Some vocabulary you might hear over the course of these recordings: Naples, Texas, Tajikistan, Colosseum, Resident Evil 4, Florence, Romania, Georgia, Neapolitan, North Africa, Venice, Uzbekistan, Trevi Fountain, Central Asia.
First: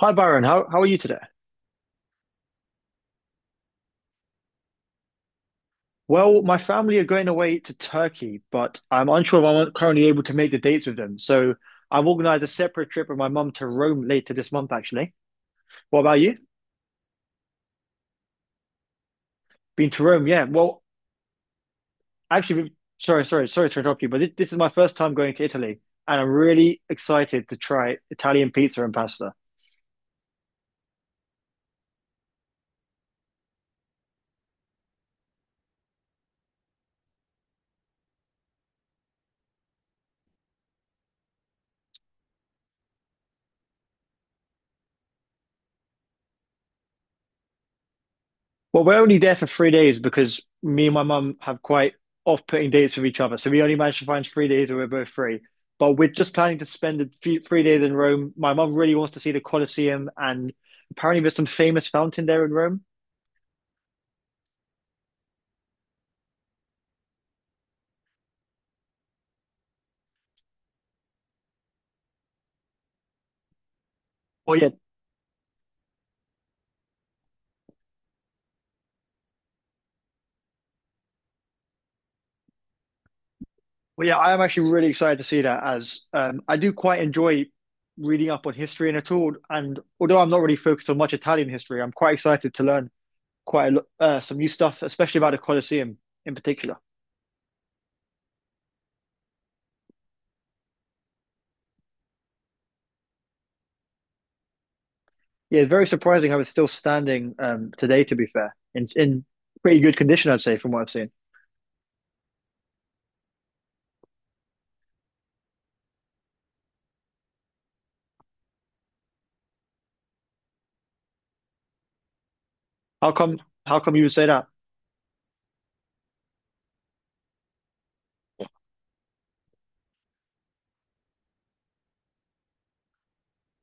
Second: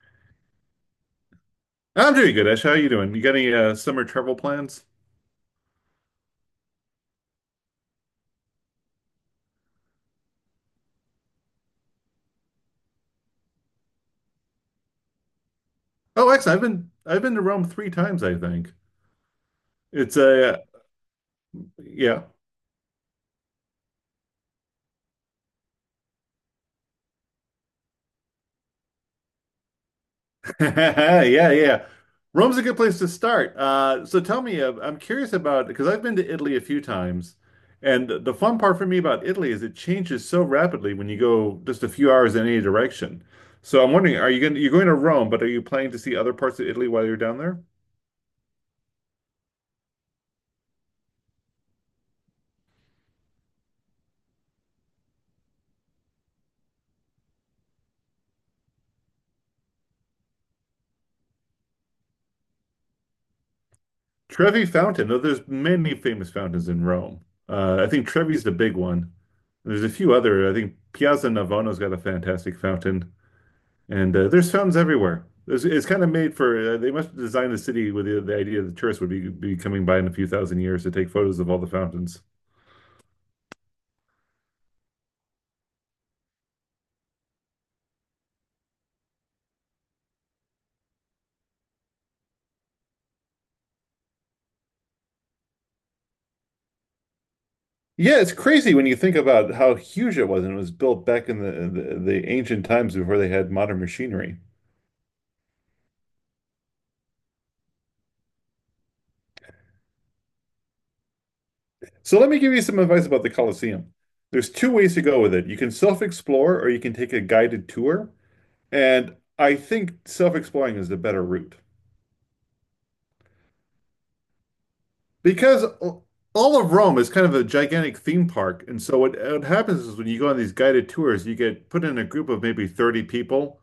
Hi, Byron. How are you today? I'm doing good, Ash. How are you doing? You got any summer travel plans? Well, my family are going away to Turkey, but I'm unsure if I'm currently able to make the dates with them. So I've organized a separate trip with my mum to Rome later this month, actually. What about Oh, you? actually, I've been to Rome three times, I think. Been to It's Rome? Yeah. a Well, yeah, actually, sorry to interrupt you, but this is my first time going to Italy, and I'm really excited to try Italian pizza and pasta. yeah, yeah. Rome's a good place to start. So tell me, I'm curious about because I've been to Italy a few times, and the fun part for me about Italy is it changes so rapidly when you go just a few hours in any direction. So I'm wondering, are you going you're going to Rome, but are you planning to see other parts of Italy while you're down there? Well, we're only there for 3 days because me and my mum have quite off-putting dates with each other. So we only managed to find 3 days where we're both free. But we're just planning to spend 3 days in Rome. My mum really wants to see the Colosseum, and apparently there's some famous fountain there in Rome. Trevi Fountain, though there's many famous fountains in Rome. I think Trevi's the big one. There's a few other. I think Piazza Navona's got a fantastic fountain, and there's Well, yeah, fountains everywhere. It's kind of made for. They must have designed the city with the idea that tourists would be coming by in a few thousand years to take photos of all the fountains. well, yeah, I am actually really excited to see that, as I do quite enjoy reading up on history and at all. And although I'm not really focused on much Italian history, I'm quite excited to learn some new stuff, especially about the Colosseum in particular. Yeah, it's crazy when you think about how huge it was, and it was built back in the ancient times before they had modern machinery. Yeah, very surprising how it's still standing today, to be fair. In pretty good condition, I'd say, from what I've seen. So let me give you some advice about the Colosseum. There's two ways to go with it. You can self-explore or you can take a guided tour. And I think self-exploring is the better route How come how come you would say that? because all of Rome is kind of a gigantic theme park. And so what happens is when you go on these guided tours, you get put in a group of maybe 30 people,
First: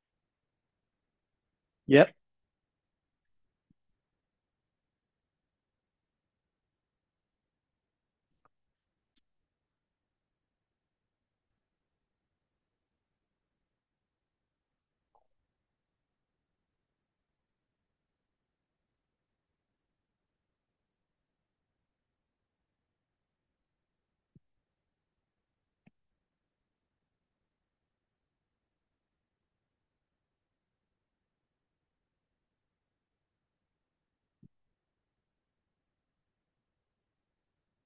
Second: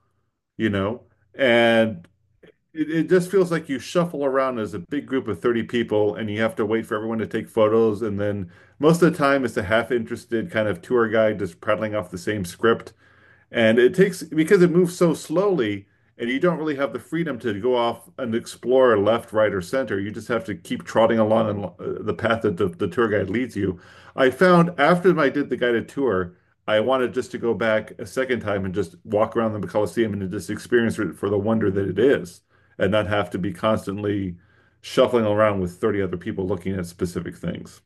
you know, and Yeah. it just feels like you shuffle around as a big group of 30 people and you have to wait for everyone to take photos. And then most of the time, it's a half interested kind of tour guide just prattling off the same script. And it takes because it moves so slowly, and you don't really have the freedom to go off and explore left, right, or center. You just have to keep trotting along in, the path that the tour guide leads you. I found after I did the guided tour, I wanted just to go back a second time and just walk around the Colosseum and just experience it for the wonder that it is, and not have to be constantly shuffling around with 30 other people looking at specific things.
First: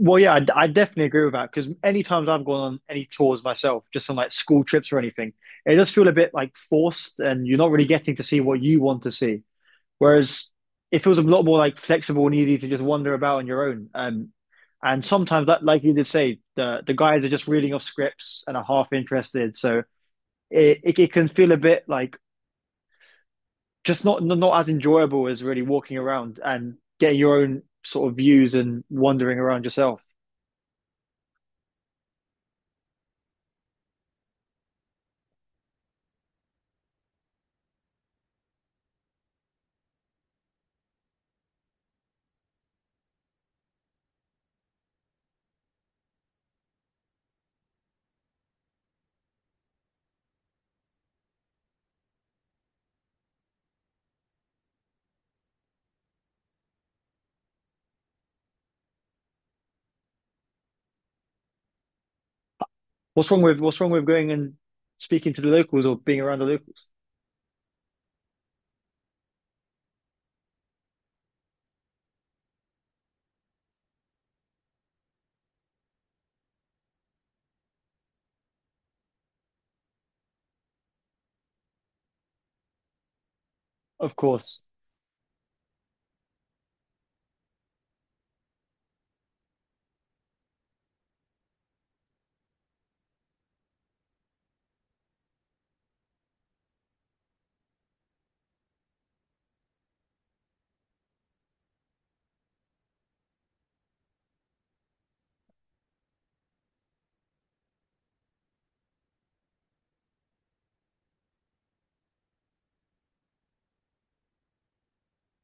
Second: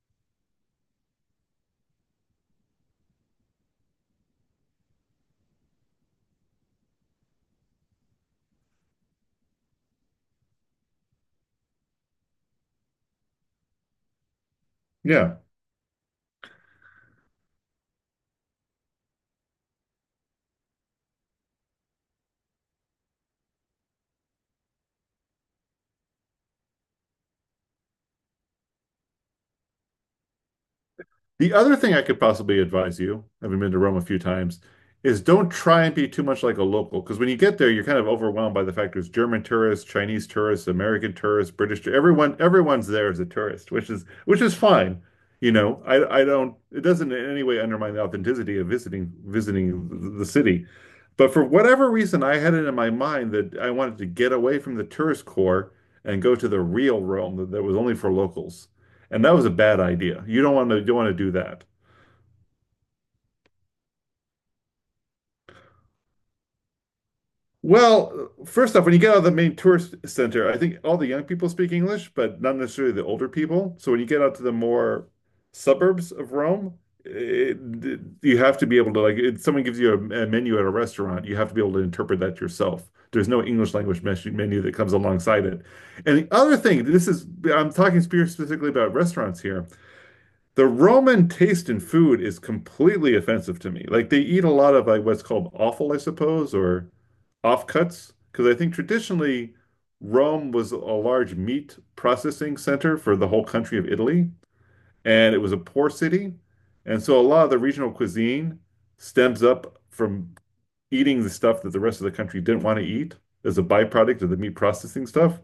Well, yeah, I definitely agree with that because any times I've gone on any tours myself, just on like school trips or anything, it does feel a bit like forced and you're not really getting to see what you want to see. Whereas it feels a lot more like flexible and easy to just wander about on your own. And Yeah. sometimes that, like you did say, the guys are just reading off scripts and are half interested. So it can feel a bit like just not as enjoyable as really walking around and getting your own sort of views and wandering around yourself. The other thing I could possibly advise you, having been to Rome a few times, is don't try and be too much like a local. Because when you get there, you're kind of overwhelmed by the fact there's German tourists, Chinese tourists, American tourists, British tourists. Everyone's there as a tourist, which is fine. You know, I don't. It doesn't in any way undermine the authenticity of visiting the city. But for whatever reason, I had it in my mind that I wanted to get away from the tourist core and go to the real Rome that was only for locals. And that was a bad idea. You don't want to do that. What's wrong with going and speaking to the locals or being around the locals? Well, first off, when you get out of the main tourist center, I think all the young people speak English, but not necessarily the older people. So when you get out to the more suburbs of Rome, it, you have to be able to like if someone gives you a menu at a restaurant, you have to be able to interpret that yourself. There's no English language Of menu course. that comes alongside it. And the other thing, this is I'm talking specifically about restaurants here. The Roman taste in food is completely offensive to me. Like they eat a lot of like what's called offal, I suppose, or offcuts, because I think traditionally Rome was a large meat processing center for the whole country of Italy, and it was a poor city. And so a lot of the regional cuisine stems up from eating the stuff that the rest of the country didn't want to eat as a byproduct of the meat processing stuff.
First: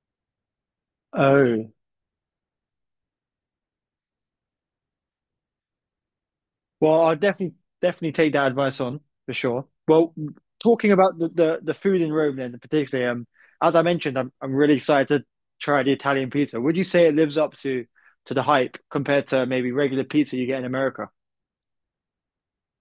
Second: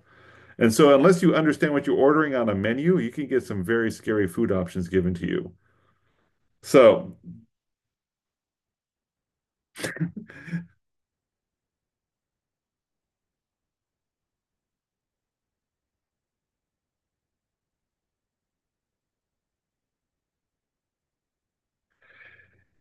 And so unless you Oh, understand what you're ordering on a menu, you can get some very scary food options given to you. well, I'll So, definitely take that advice on for sure. Well, talking about the food in Rome then particularly, as I mentioned, I'm really excited to try the Italian pizza. Would you say it lives up to the hype compared to maybe regular pizza you get in America?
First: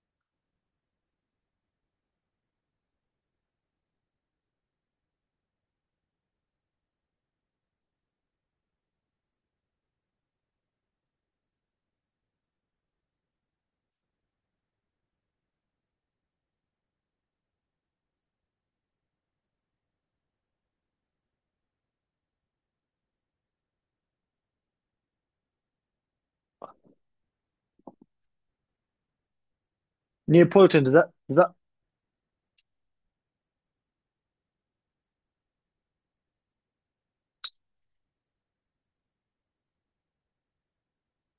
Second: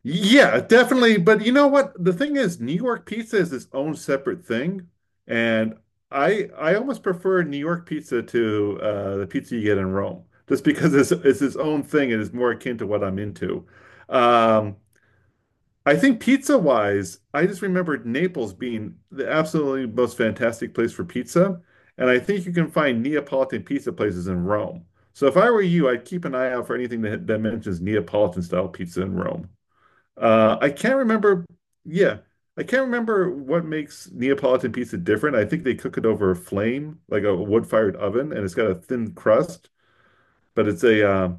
yeah, definitely. But you know what? The thing is, New York pizza is its own separate thing, and I almost prefer New York pizza to the pizza you get in Rome, just because it's its own thing and it's more akin to what I'm into. Um, I think pizza wise, I just remembered Naples being the absolutely most fantastic place for pizza, and I think you can find Neapolitan pizza places in Rome. So if I were you, I'd keep an eye out for anything that mentions Neapolitan style pizza in Rome. I Neapolitan, does can't that does remember. that Yeah, I can't remember what makes Neapolitan pizza different. I think they cook it over a flame, like a wood-fired oven, and it's got a thin crust. But it's a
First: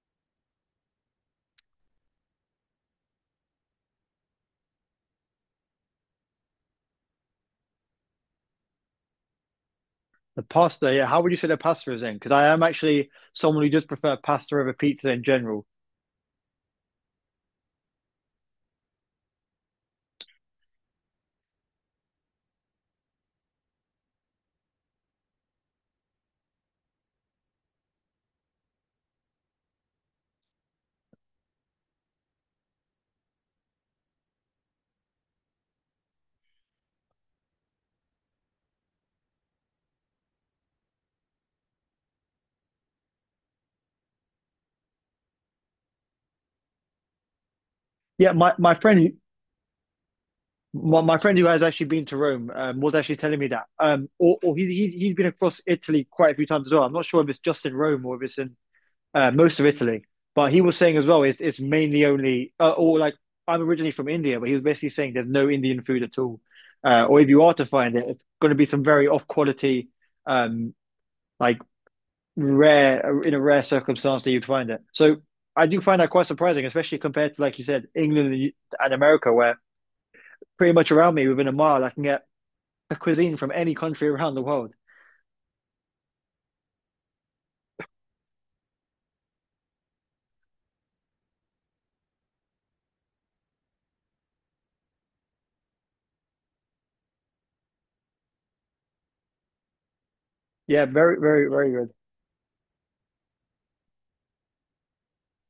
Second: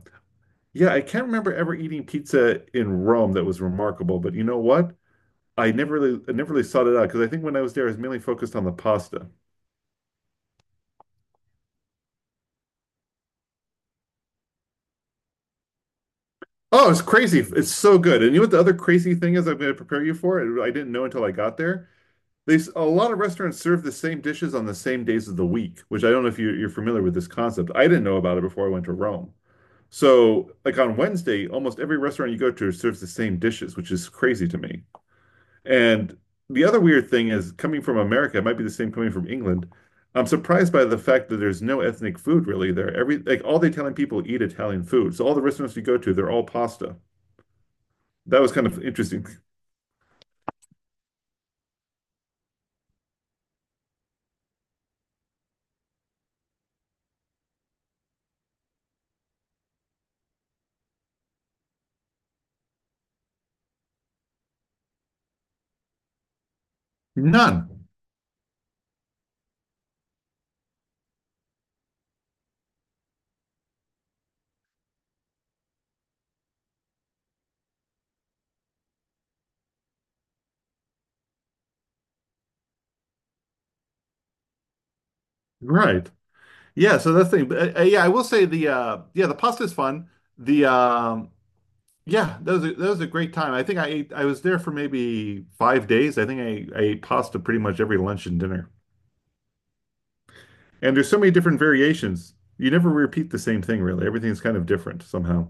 yeah. I can't remember ever eating pizza in Rome that was remarkable. But you know what? I never really sought it out because I think when I was there, I was mainly focused on the pasta. The pasta, yeah. How would you say the pasta is in? Because I am actually someone who does prefer pasta over pizza in general. Oh, it's crazy! It's so good. And you know what the other crazy thing is? I'm going to prepare you for it. I didn't know until I got there. They a lot of restaurants serve the same dishes on the same days of the week, which I don't know if you're familiar with this concept. I didn't know about it before I went to Rome. So, like on Wednesday, almost every restaurant you go to serves the same dishes, which is crazy to me. And the other weird thing is coming from America, it might be the same coming from England. I'm surprised by the fact that there's no ethnic food really there. Every like all the Italian people eat Italian food. So all the restaurants you go to, they're all pasta. Yeah, That was my, kind my of friend, interesting. my, my friend who has actually been to Rome, was actually telling me that. Or he's been across Italy quite a few times as well. I'm not sure if it's just in Rome or if it's in most of Italy, but he was saying as well, it's mainly only or like I'm originally from India, but he was basically saying there's no Indian food at all, or if you are to None. find it, it's going to be some very off quality, um, like rare in a rare circumstance that you'd find it. So I do find that quite surprising, especially compared to, like you said, England and America, where pretty much around me within a mile I can get a cuisine from any country around the world. Right. Yeah, so that's the thing. But, yeah, I will say the yeah, the pasta is fun. The yeah, that was a great time. I think I was there for maybe 5 days. I think I ate pasta pretty much every lunch and dinner. Yeah, And there's very, so many very, different very good. variations. You never repeat the same thing really. Everything's kind of different somehow.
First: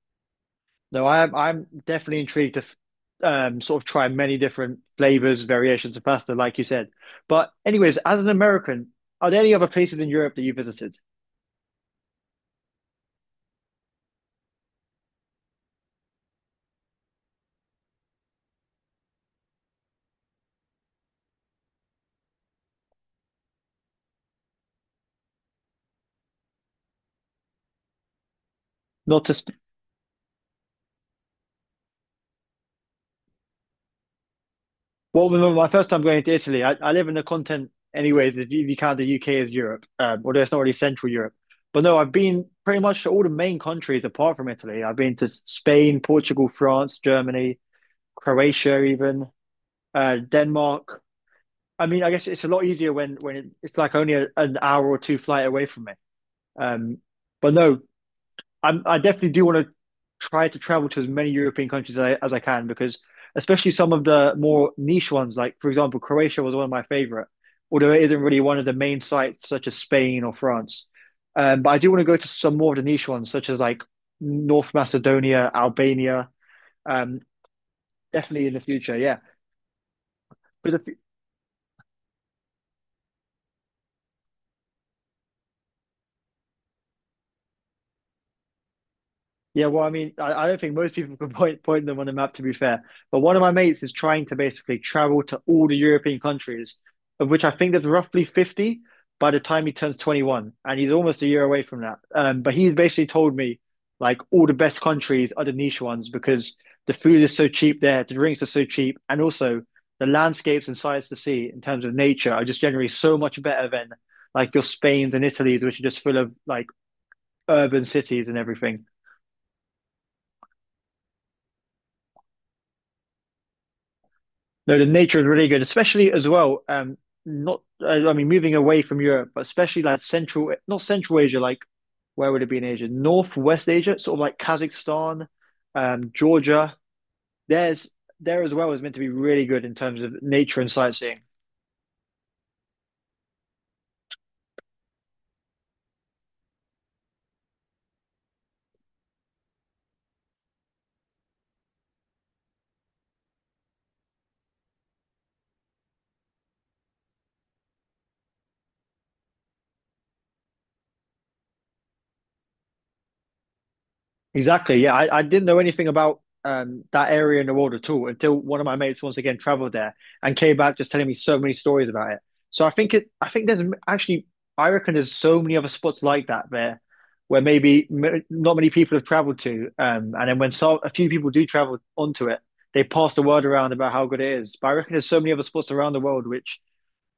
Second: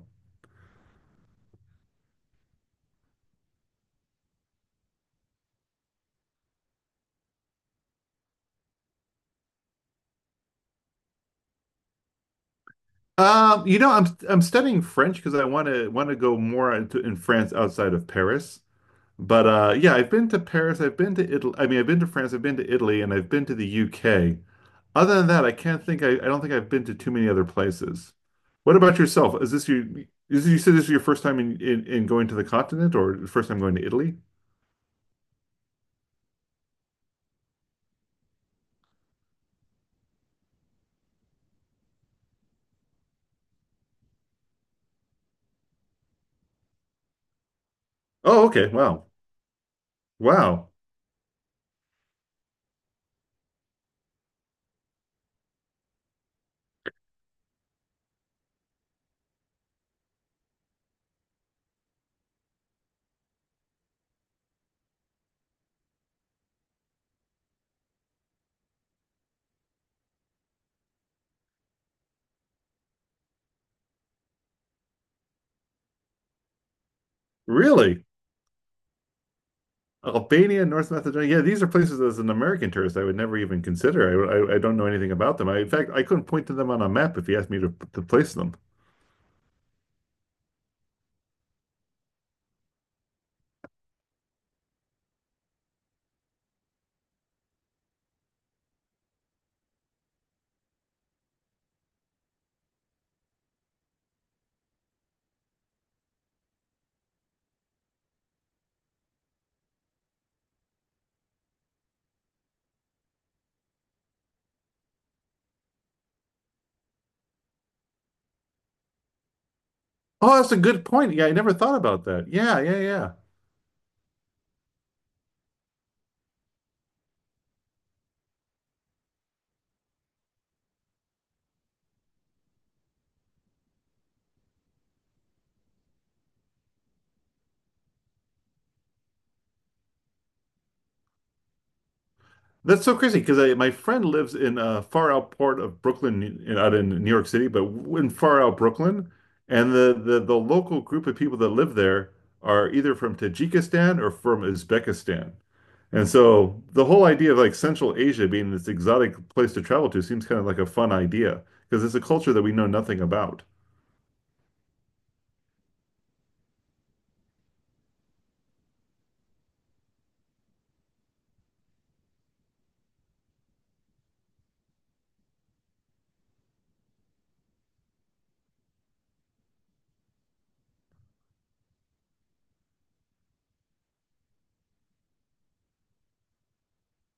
No, I'm definitely intrigued to sort of try many different flavors, variations of pasta, like you said. But anyways, as an American, are there any other places in Europe that you visited? You know, I'm studying French because I want to go more into, in France outside of Paris. But yeah, I've been to Paris, I've been to Italy. I mean, I've been to France, I've been to Italy, and I've been to the UK. Other than that, I don't think I've been to too many other places. What about Not to yourself? Is sp this you is you said this is your first time in going to the continent or the first time going to Italy? Well, remember my first time going to Italy, I live in the continent anyways, if you count the UK as Europe, although it's not really Central Europe. But no, I've been pretty much to all the main countries apart from Italy. I've been to Spain, Portugal, France, Germany, Oh, okay. Croatia Wow. even, Wow. Denmark. I mean, I guess it's a lot easier when it's like only an hour or 2 flight away from me. Um, but no, I'm, I definitely do want to try to travel to as many European countries as as I can, because especially some of the more niche ones, like for example, Croatia was one of my favorite, although it isn't really one of the main sites such as Spain or France. But I do want to go to some more of the niche ones, such as like North Macedonia, Albania, um, Really? definitely in the future. Yeah, Albania, because North Macedonia. Yeah, these are places as an American tourist I would never even consider. I don't know anything about them. I, in fact, I couldn't point to them on a map if you asked me to place them. Yeah, well, I mean, I don't think most people can point them on the map, to be fair. But one of my mates is trying to basically travel to all the European countries, of which I think there's roughly 50 by the time he turns 21, and he's almost a year away from that. But he's basically told me like all the best countries are the niche ones because the food is so cheap there, the drinks are so cheap, and also the landscapes and sights to see in terms of nature are just generally so much better than like your Spains and Italies, which are just full of like urban cities and everything. Oh, that's a good point. Yeah, I never thought about that. Yeah, yeah, yeah. No, the nature is really good, especially as well. Not I, I mean, moving away from Europe, but especially like not Central Asia, like where would it be in Asia? Northwest Asia, sort of like Kazakhstan, Georgia. There's there as well is meant to be really good in terms of nature and sightseeing. That's so crazy because my friend lives in a far out part of Brooklyn, out in New York City, but in far out Brooklyn, and the local group of people that live there are either from Tajikistan or from Uzbekistan, and so the whole idea of like Central Asia being this exotic place to travel to seems kind of like a fun idea because it's a culture that we know nothing about. Exactly. Yeah, I didn't know anything about that area in the world at all until one of my mates once again traveled there and came back just telling me so many stories about it. So I think there's actually, I reckon there's so many other spots like that there where maybe m not many people have traveled to. And then when so, A few people do travel onto it, they pass the word around about how good it is. But I reckon there's so many other spots around the world which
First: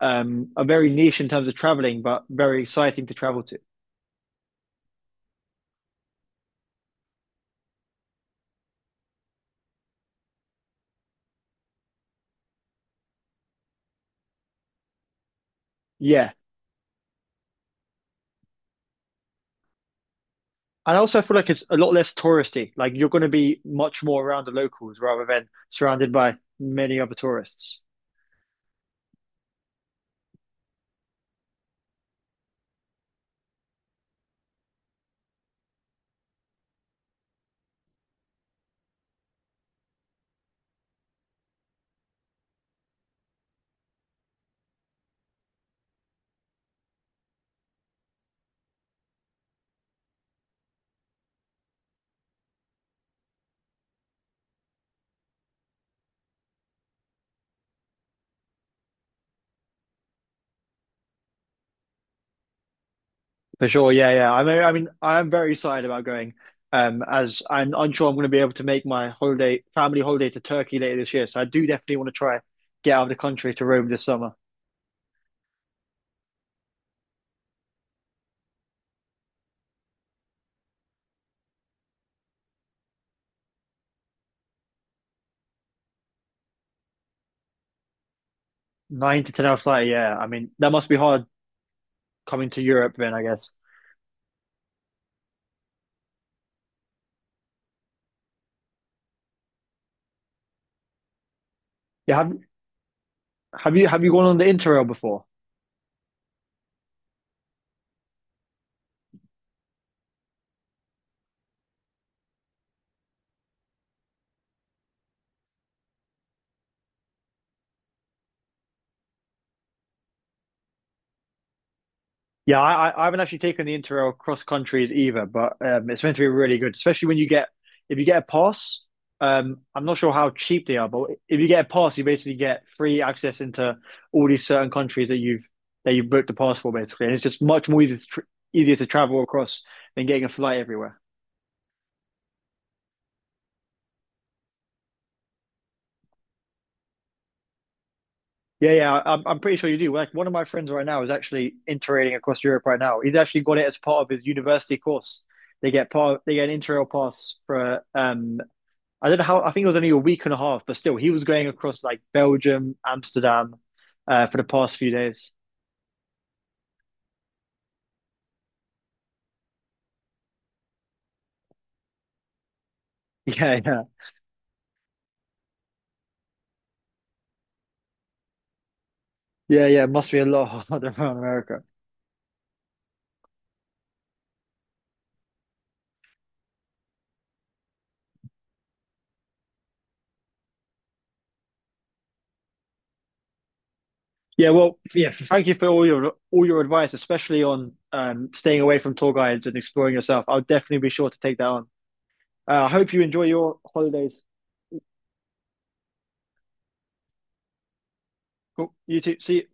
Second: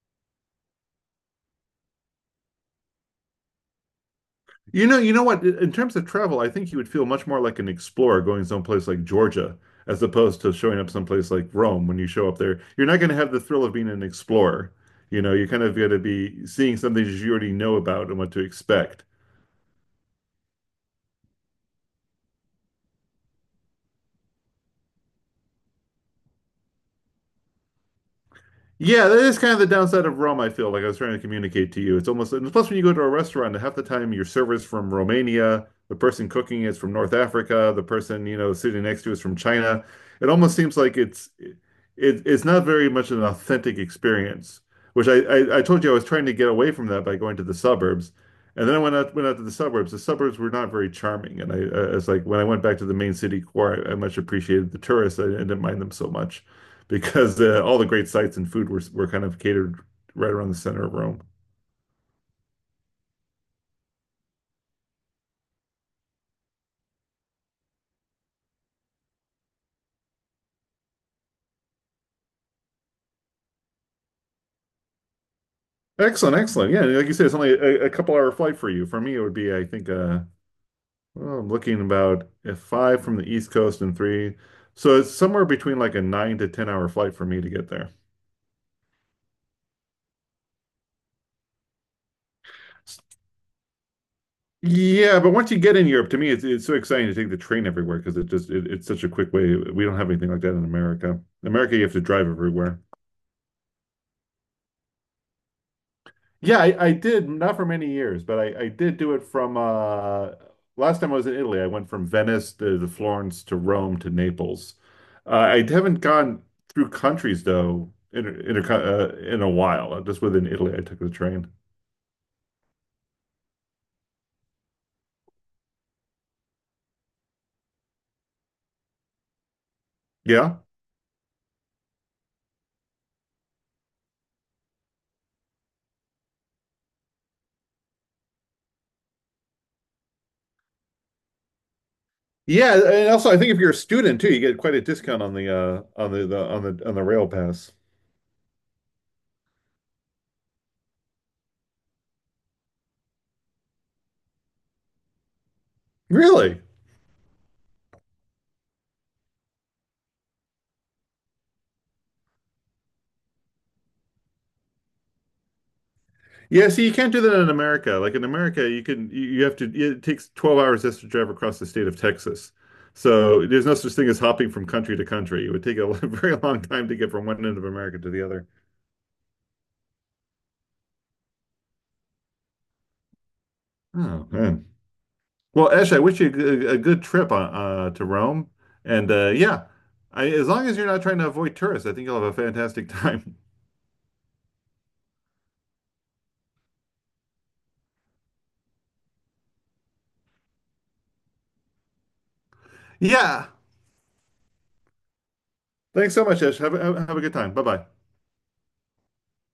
are very niche in terms of traveling, but very exciting to travel to. You know what? In terms of travel, I think you would feel much more like an explorer going someplace like Georgia as opposed to showing up someplace like Rome. When you show up there, you're not going to have the thrill of being an explorer. You know, you kind of got to Yeah, be seeing something that you already know about and what to expect. and also, I feel like it's a lot less touristy. Like you're going to be much more around the locals rather than surrounded by many other tourists. Yeah, that is kind of the downside of Rome, I feel like I was trying to communicate to you. It's almost, and plus when you go to a restaurant, half the time your server's from Romania, the person cooking is from North Africa, the person, you know, sitting next to is from China. It almost seems like it's not very much an authentic experience, which I told you I was trying to get away from that by going to the suburbs. And then I went out to the suburbs. The suburbs were not very charming. And I was like, when I went back to the main city core, I much appreciated the tourists. I didn't mind them so much because all the great sites and food were kind of catered right around the center of Rome. For sure, yeah, yeah. I mean, I am very excited about going. As I'm unsure I'm going to be able to make my holiday, family holiday to Turkey later this year. So I do definitely want to try get out of the country to Rome this summer. Excellent, excellent. Yeah, like you said, it's only a couple hour flight for you. For me, it would be, I think, well, I'm looking about five from the East Coast and three. So it's somewhere between like a nine to 10 hour flight for me to get there. 9 to 10 hour flight, yeah. I mean, that must be hard coming to Europe then, I guess. Yeah, but once you get in Europe, to me, it's so exciting to take the train everywhere because it just it's such a quick way. We don't have anything like that in America. In America, you have to Yeah, drive have everywhere. have you have you gone on the Interrail before? Yeah, I did not for many years, but I did do it from last time I was in Italy. I went from Venice to Florence to Rome to Naples. I haven't gone through countries though in a while. Just within Italy, I took the train. Yeah, I haven't actually taken the Interrail cross countries either, but it's meant to be really good, especially when you get if you get a pass. I'm not sure how Yeah. cheap they are, but if you get a pass, you basically get free access into all these certain countries that you booked the pass for, basically, and it's just much more easy to tr easier to travel across than getting a flight everywhere. Yeah, and also I think if you're a student too, you get quite a discount on the on the rail pass. Yeah, yeah, I'm pretty sure you do. Like one of my friends right now is actually interrailing across Europe right now. He's actually got it as part of his university course. They get an Really? Interrail pass for I don't know how, I think it was only a week and a half, but still, he was going across like Belgium, Amsterdam, for the past few days. Yeah, see, you can't do that in America. Like in America, you can you you have to it takes 12 hours just to drive across the state of Texas. So there's no such thing as hopping from country to country. It would take a very long time to get from one end of America to the other. Yeah, yeah, yeah, yeah. It must be a lot harder around America. Oh man. Well, Ash, I wish you a good trip to Rome. And yeah, as long as you're not trying to avoid tourists, I think you'll have a fantastic time. Yeah, well, yeah. Thank you for all your advice, especially on staying away from tour guides and exploring yourself. I'll definitely be sure to take that on. I hope you enjoy Yeah. your holidays. Thanks so much, Ash. Have have a good time. Bye bye. Cool. You too. See you.